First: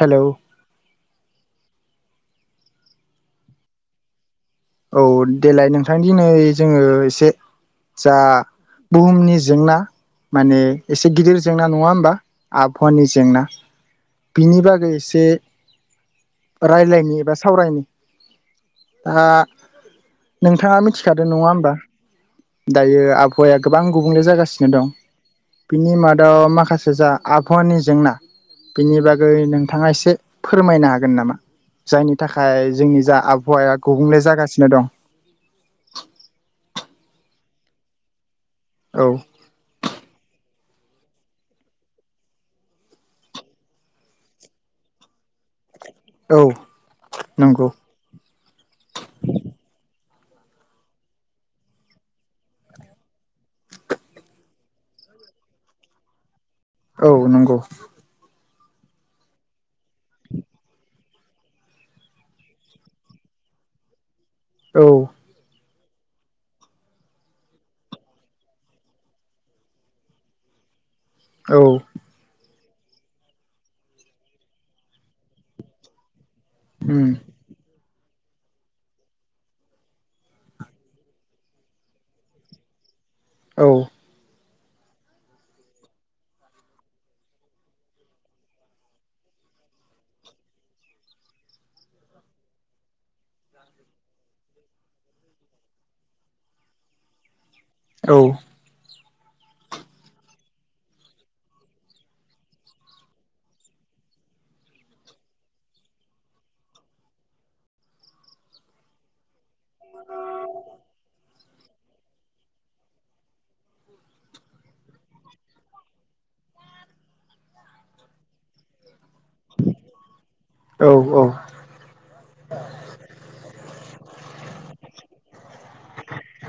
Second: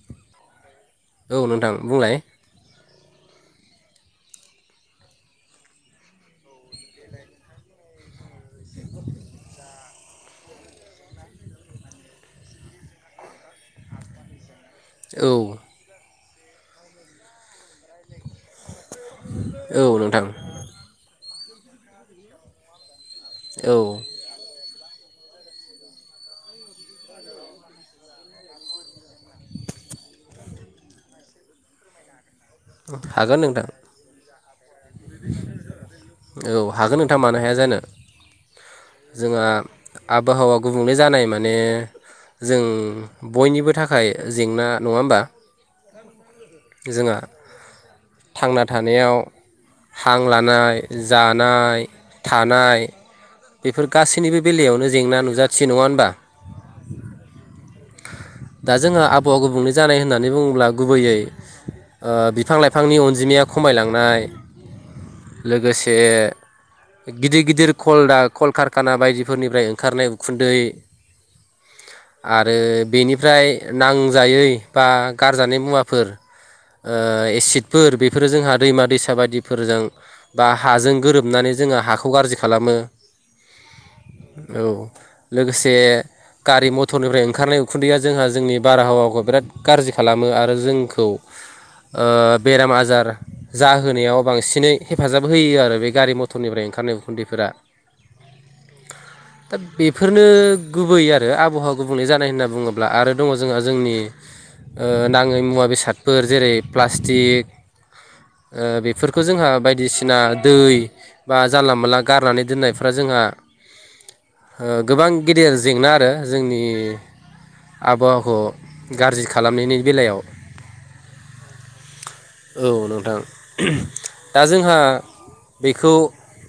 Hello औ नोंथां बुंलाय औ देलाय नोंथांनि दिनै जोङो एसे जा बुहुमनि जेंना माने एसे गिदिर जेंना नङा होमबा आबहावानि जेंना बिनि बा गै इसे औ राय्लायनि एबा सावरायनि आ औ नोंथां आरो नङा होमबा दायो आबहावाया औ गोबां गुबुंले जागासिनो दं बिनि मादाव माखासे जा आबहावानि जेंना बिनि बा गै नोंथाङा एसे फोरमायनो हागोन नामा जायनि थाखाय जोंनि जा हागोन नोंथां आबहावाया गुबुंले जागासि नो दं। औ हागोन नोंथाङ मानो हाया जानो औ जोंहा आबहावा गुबुंले जानाय माने जों बयनिबो थाखाय जेंना नंङा होमबा औ जोंहा नंगौ थांना थानायाव हां लानाय जानाय थानाय बेफोर गासैनिबो बेलायावनो जेंना नुजाथियो नंङा होनबा औ नंगौ दा जोंङो आवा गुबुंले जानाय होननानै बुंङोब्ला गुबैयै ओ बिफां लाइफांनि अनजिमाया खमायलांनाय औ लोगोसे गिदिर गिदिर खलदा कलकारखाना बायदिफोरनिफ्राय ओंखारनाय उखुन्दै औ आरो बेनि ओमफ्राय नांजायै बा गारजानाय मुवाफोर ओ उम एसिडफोर बे बेफोरो जोंहा दैमा दैसा बायदिफोरजों बा हाजों गोरोबनानै जोंङो हाखौ गाज्रि खालामो औ औ लोगोसे गारि मथरनिफ्राय ओंखारनाय उखुन्दैया जोंहा जोंनि बारहावाखौ बिराद गाज्रि खालामो आरो जोंखौ बेराम आजार जाहोनायाव बांसिनै हेफाजाब होयो आरो बे गारि मथरनिफ्राय ओंखारनाय उखुन्दैफोरा औ दा बेफोरनो गुबै आरो आबहावा गुबुंलै जानाय होनना बुंङोब्ला आरो दंङ जोंहा जोंनि ओ नाङै मुवा बेसादफोर जेरै प्लास्टिक ओ बेफोरखौ जोंहा बायदिसिना दै बा जानला मोनानला गारनानै दोननायफ्रा जोंहा ओ गोबां गिदिर जेंना आरो जोंनि आबहावाखौ गाज्रि खालामनायनि बेलायाव औ औ [inaudible] औ नोंथां दा जोंहा बेखौ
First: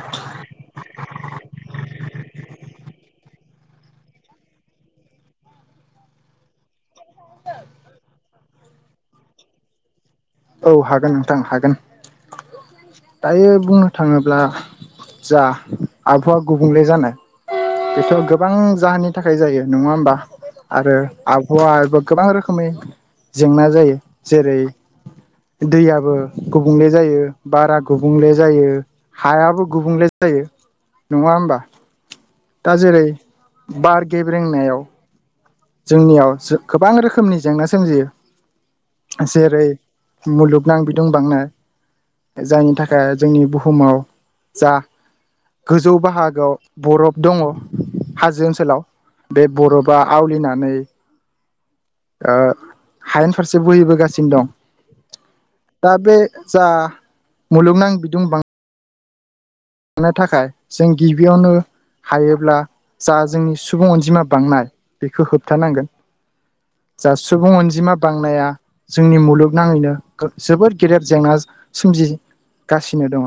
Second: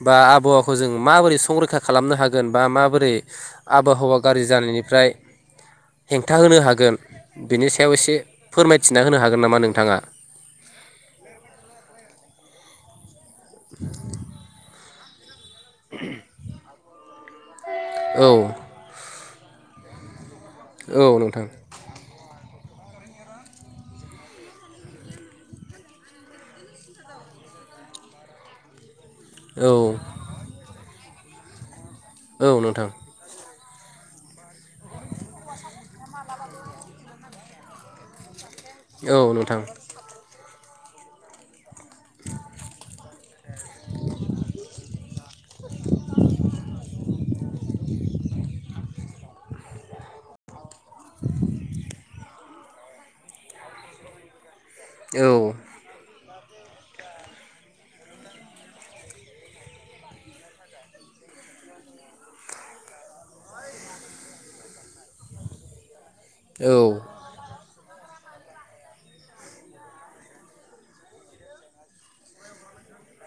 बा आबहावाखौ जों माबोरै संरैखा खालामनो हागोन बा माबोरै आबहावा गाज्रि जानायनिफ्राय हेंथा होनो हागोन बिनि सायाव एसे फोरमायथिना होनो हागोन नामा नोंथाङा औ हागोन नोंथां हागोन दायो बुंनो थांङोब्ला जा आबहावा गुबुंले जानो बेफोर औ गोबां जाहोनानि थाखाय जायो नंङा होमबा आरो औ नोंथां आबहावा गोबां रोखोमै जेंना जायो जेरै दैयाबो गुबुंले जायो बारा गुबुंले जायो हायाबो औ गुबुंले जायो नङा होमबा औ दा नोंथां जेरै बार गेब्रेंनायाव जोंनियाव जो गोबां रोखोमनि जेंना सोमजियो औ नोंथां जेरै मुलुग नांबिदुं बांनाय जायनि थाखाय जोंनि बुहुमाव जा गोजौ बाहागोआव बरफ दङ हाजो ओनसोलाव बे बरफा आवलिना नै [unintelligible] ओ हायेन फारसे बोहैबोगासिनो दं। औ दा बे जा मुलुगनां बिदुं बां नो थाखाय जों गिबियावनो हायोब्ला जा जोंनि सुबुं अनजिमा बांनाय बेखौ होबथानांगोन। औ जा सुबुं अनजिमा बांनाया जोंनि मुलुगनाङैनो जोबोद गेदेर जेंना सोमजिगासिनो दङ।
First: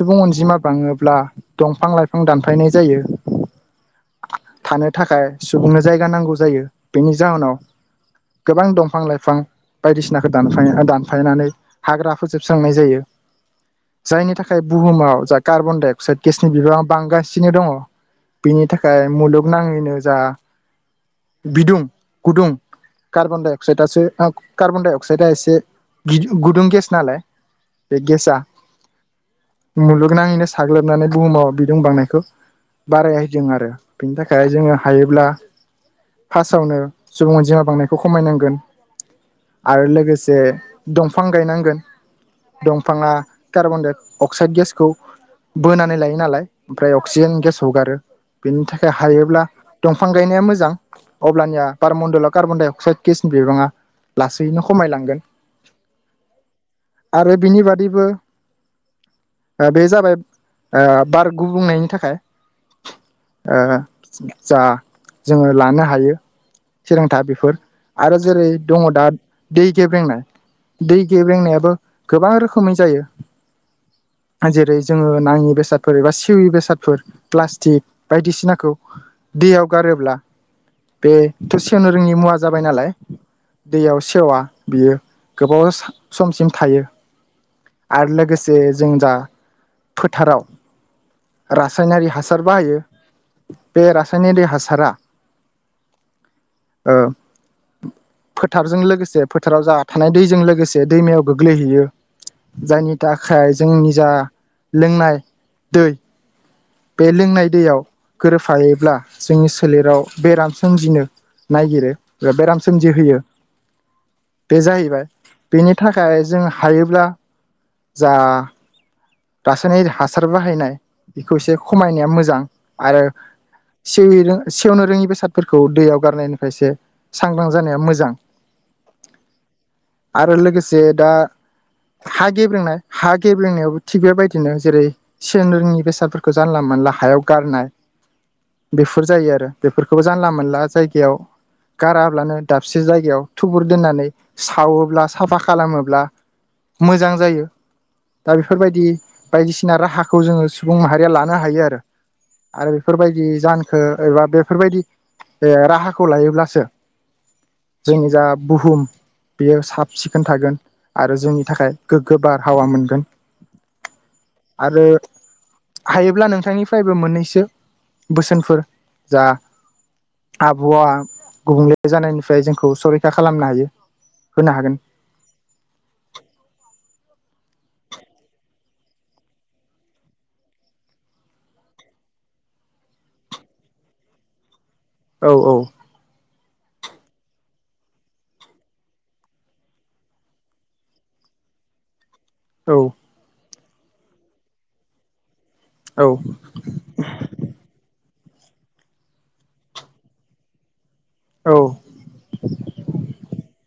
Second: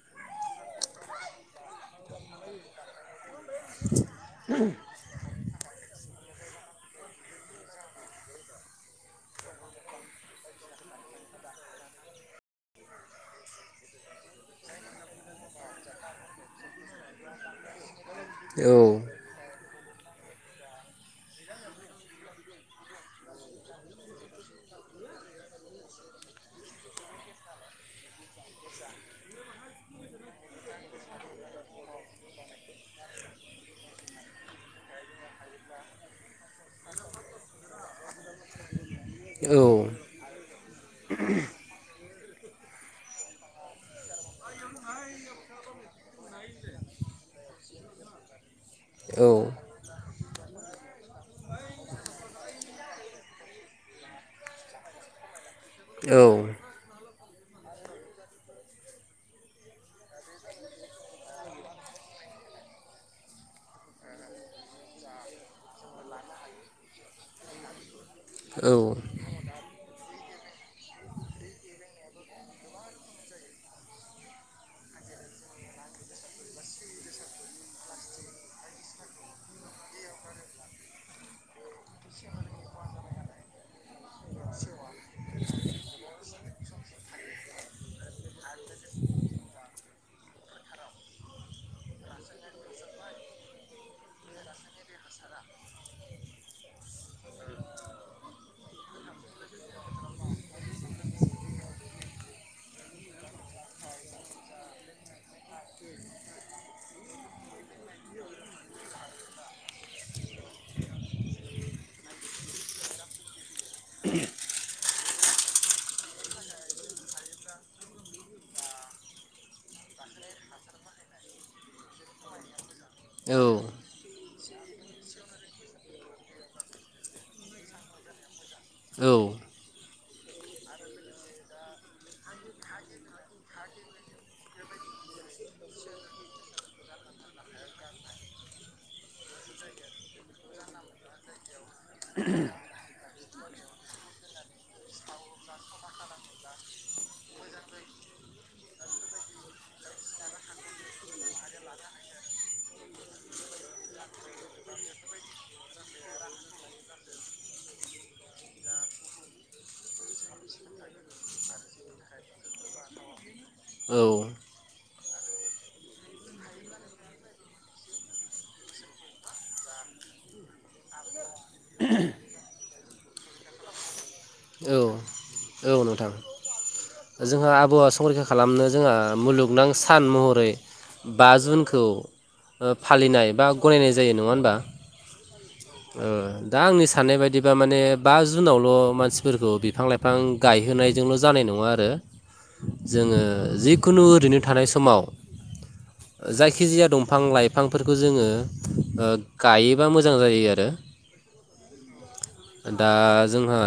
सुबुं अनजिमा बांङोब्ला दंफां-लाइफां दानफायनाय जायो। थानो थाखाय सुबुंनो जायगा नांगौ जायो। बेनि जाहोनाव गोबां दंफां लाइफां बायदिसिनाखौ दानफाय दानफायनानै हाग्रा फोजोबस्रांनाय जायो। जायनि थाखाय बुहुमाव जा कार्बन डाइ अक्साइद गेसनि बिबाङा बांगासिनो दंङ। बिनि औ थाखाय मुलुगनांङैनो जा बिदुं गुदुं कार्बन डाइ अक्साइदासो कार्बन डाइ अक्साइदआ एसे गुदुं गेस नालाय बे गेसा मुलुगनांङैनो साग्लोबनानै बुहुमाव बिदुं बांनायखौ बारायहैदों आरो बिनि थाखाय जोंङो हायोब्ला फार्स्टआवनो सुबुं अनजिमा बांनायखौ खमायनांगोन। औ आरो लोगोसे दंफां गायनांगोन। दंफांङा कार्बन डाय अक्साइड गेसखौ बोनानै लायो नालाय ओमफ्राय अक्सिजेन गेस हगारो। बेनि थाखाय हायोब्ला दंफां गायनाया मोजां अब्लनिया बारमण्डला कार्बन डाइ अक्सायड गेसनि बिबांङा लासैनो खमायलांगोन। औ आरो बिनि बादैबो ओ बे जाबाय ओ बार गुबुंनायनि थाखाय ओ जा जोंङो लानो हायो थिरांथा बेफोर आरो जेरै दंङ दा दै गेब्रेंनाय दै गेब्रेंनायाबो गोबां रोखोमै जायो। जेरै जोंङो नांङि बेसादफोर एबा सेवि बेसादफोर प्लास्टिक बायदिसिनाखौ दैयाव गारोब्ला बेथ' सेवनो रोंङिनि मुवा जाबाय नालाय दैयाव सेवा बियो गोबाव सा समसिम थायो आरो लोगोसे बे जों जा फोथाराव रासायनारि हासार बाहायो बे रासायनारि हासारा ओ फोथारजों लोगोसे फोथाराव जा थानाय दैजों लोगोसे दैमायाव गोग्लैहैयो जायनि था खाय जोंनि जा लोंनाय दै बे लोंनाय दैयाव गोरोबोफायोब्ला जोंनि सोलेराव बेराम सोमजिनो नागिरो बा बेराम सोमजिहोयो बे जाहैबाय बेनि थाखाय जों हायोब्ला जा रासायनारिक हासार बाहायनाय बेखौ एसे खमायनाया मोजां। आरो औ सेविनो सेवनो रोङि बेसादफोरखौ दैयाव गारनायनिफ्रायसो सांग्रां जानाया मोजां। आरो लोगोसे दा हा गेब्रेंनाय हा गेब्रेंनायावबो थिग बेबायदिनो जेरै सेवनो रोङिनि बेसादफोरखौ जानला मोनला हायाव गारनाय बेफोर जायो आरो बेफोरखौबो जानला मोनला जायगायाव गाराब्लानो दाबसे जायगायाव थुबुर दोननानै सावोब्ला साफा खालामोब्ला मोजां जायो। दा बेफोरबायदि बायदिसिना राहाखौ जोंङो सुबुं माहारिया लानो हायो आरो आरो बेफोरबायदि जाहोनखो एबा बेफोरबायदि राहाखौ लायोब्लासो जोंनि जा बुहुम बेयो साब सिखोन थागोन आरो जोंनि थाखाय गोग हावा मोनगोन औ आरो हायोब्ला नोंथांनिफ्रायबो मोननैसो बोसोनफोर जा आबहावा गुबुंले जानायनिफ्राय जोंखौ संरै रैखा खालामनो हायो। होनो हागोन औ औ नोंथां जोंहा आबहावा संरैखा खालामनो जोंहा मुलुगनां सान महरै बा जुनखौ फालिनाय बा गनायनाय जायो नंङा होमबा। औ औ दा आंनि साननाय बायदिबा माने बा जुनावल' मानसि फोरखौ बिफां लाइफां गायहोनायजोंल' जानाय नङा आरो औ जोङो। जिखुनु ओरैनो थानाय समाव औ जायखिजाया दंफां लाइफांफोरखौ जोङो ओ गायोबा मोजां जायो आरो। औ दा जोंहा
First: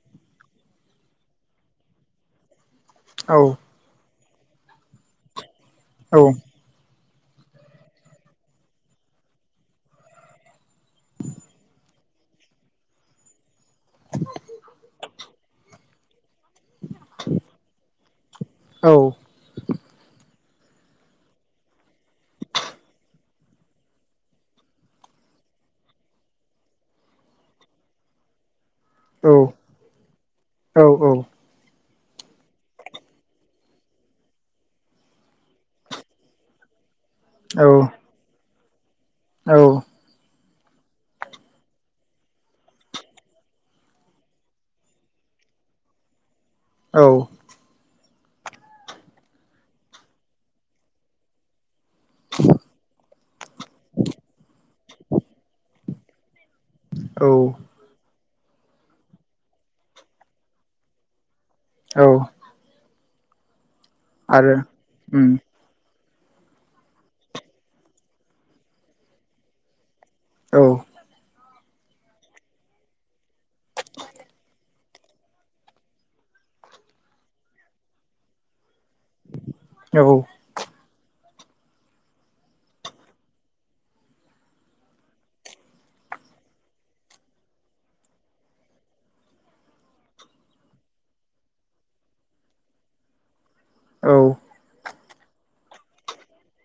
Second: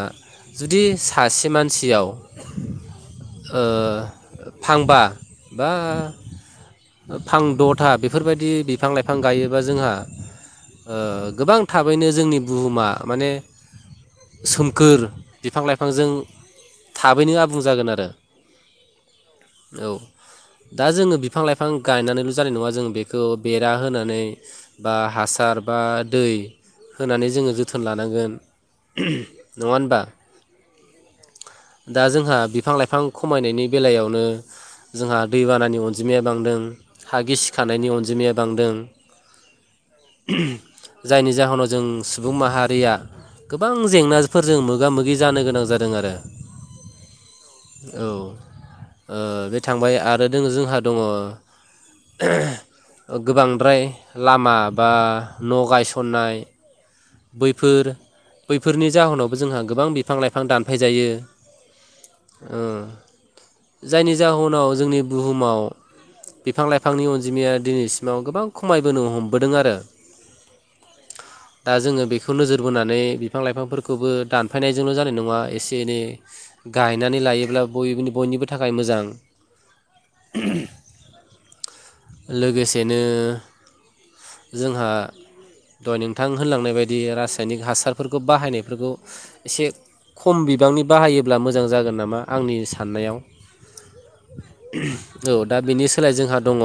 जुदि सासे मानसियाव ओ फांबा बा औ फां द'था बेफोरबायदि बिफां लाइफां गायोबा जोंहा ओ गोबांथाब बैनो जोंनि बुहुमा माने सोमखोर बिफां लाइफांजों थाबैनो आबुं जागोन आरो औ औ औ दा जोङो बिफां लाइफां गायनानैल' जानाय नङा जों बेखौ बेरा होनानै बा हासार बा दै होनानै जोङो जोथोन लानांगोन। नङा होनबा। औ औ दा जोंहा बिफां लाइफां खमायनायनि बेलायावनो जोंहा दैबानानि अनजिमाया बांदों। हा गिसिखानायनि अनजिमाया बांदों। [unintelligible] औ जायनि जाहोनाव जों सुबुं माहारिया गोबां जेंनाफोरजों मोगा मोगि जानो गोनां जादों आरो औ औ ओ बे थांबाय आरो दङो जोंहा दङ गोबांद्राय लामा बा न' गायस खननाय औ बैफोर बैफोरनि जाहोनावबो जोंहा गोबां बिफां लाइफां दानफाय जायो औ ओ जायनि आरो जाहोनाव जोंनि उम बुहुमाव बिफां लाइफांनि अनजिमाया दिनैसिमाव गोबां खमायबोनो हमबोदों आरो औ दा जोङो बेखौ नोजोर बोनानै बिफां लाइफांफोरखौबो दानफायनायजोंल' जानाय नङा एसे एनै गायनानै लायोब्ला ब बयनिबो थाखाय थाखाय मोजां औ लोगोसेनो जोंहा [inaudible] नोंथां होनलांनाय बायदि रासायनिक हासारफोरखौ बाहायनायफोरखौ एसे खम बिबांनि बाहायोब्ला मोजां जागोन नामा आंनि साननायाव औ औ दा बेनि सोलाय जोंहा दङ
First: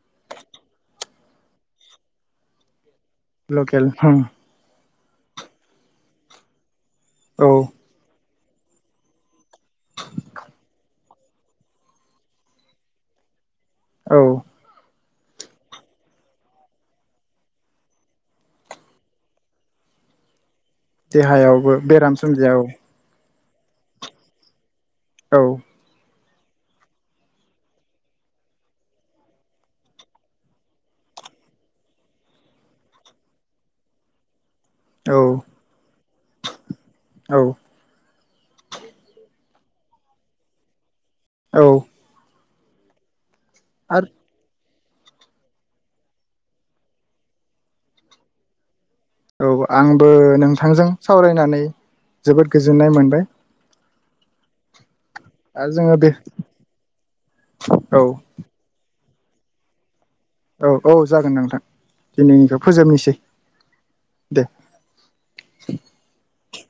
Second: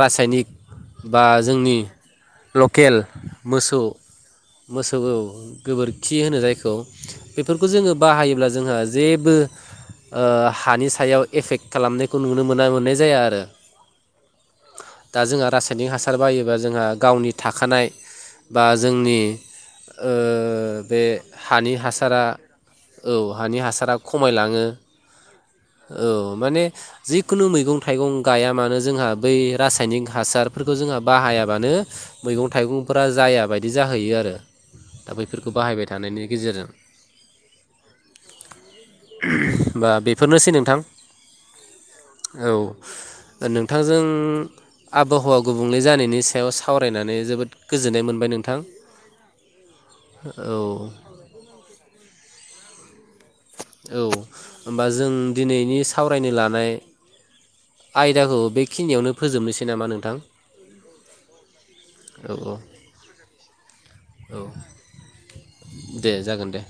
रासायनिक बा जोंनि लकेल मोसौ लकेल होम मोसौ गोबोरखि होनो जायखौ औ बेफोरखौ जोङो बाहायोब्ला जोंहा जेबो हानि सायाव एफेक्ट खालामनायखौ नुनो मोननाय जाया आरो औ दा जोंहा रासायनिक हासार बायोबा जोंहा गावनि थाखानाय बा जोंनि बे हानि देहायावबो बेराम हासारा सोमजियो औ हानि हासारा खमायलाङो औ औ माने जिखुनु मैगं थाइगं गाया मानो जोंहा बै रासायनिक हासारफोरखौ जोंहा बाहायाबानो मैगं थाइगंफोरा जाया बायदि जाहैयो आरो दा औ बैफोरखौ बाहायबाय थानायनि गेजेरजों औ होमबा बेफोरनोसै नोंथां औ औ नोंथांजों आरो आबहावा गुबुंले जानायनि सायाव सावरायनानै जोबोद गोजोननाय मोनबाय नोंथां औ आंबो औ नोंथांजों सावरायनानै जोबोद गोज जोननाय मोनबाय औ होमबा ज जों आरो दिनैनि जोङो बे सावरायनो लानाय औ आयदाखौ बेखिनियावनो फोजोबनोसै नामा नोंथां औ औ जागोन नोंथां औ औ दिनैनिखौ फोजोबनिसै औ दे दे जागोन दे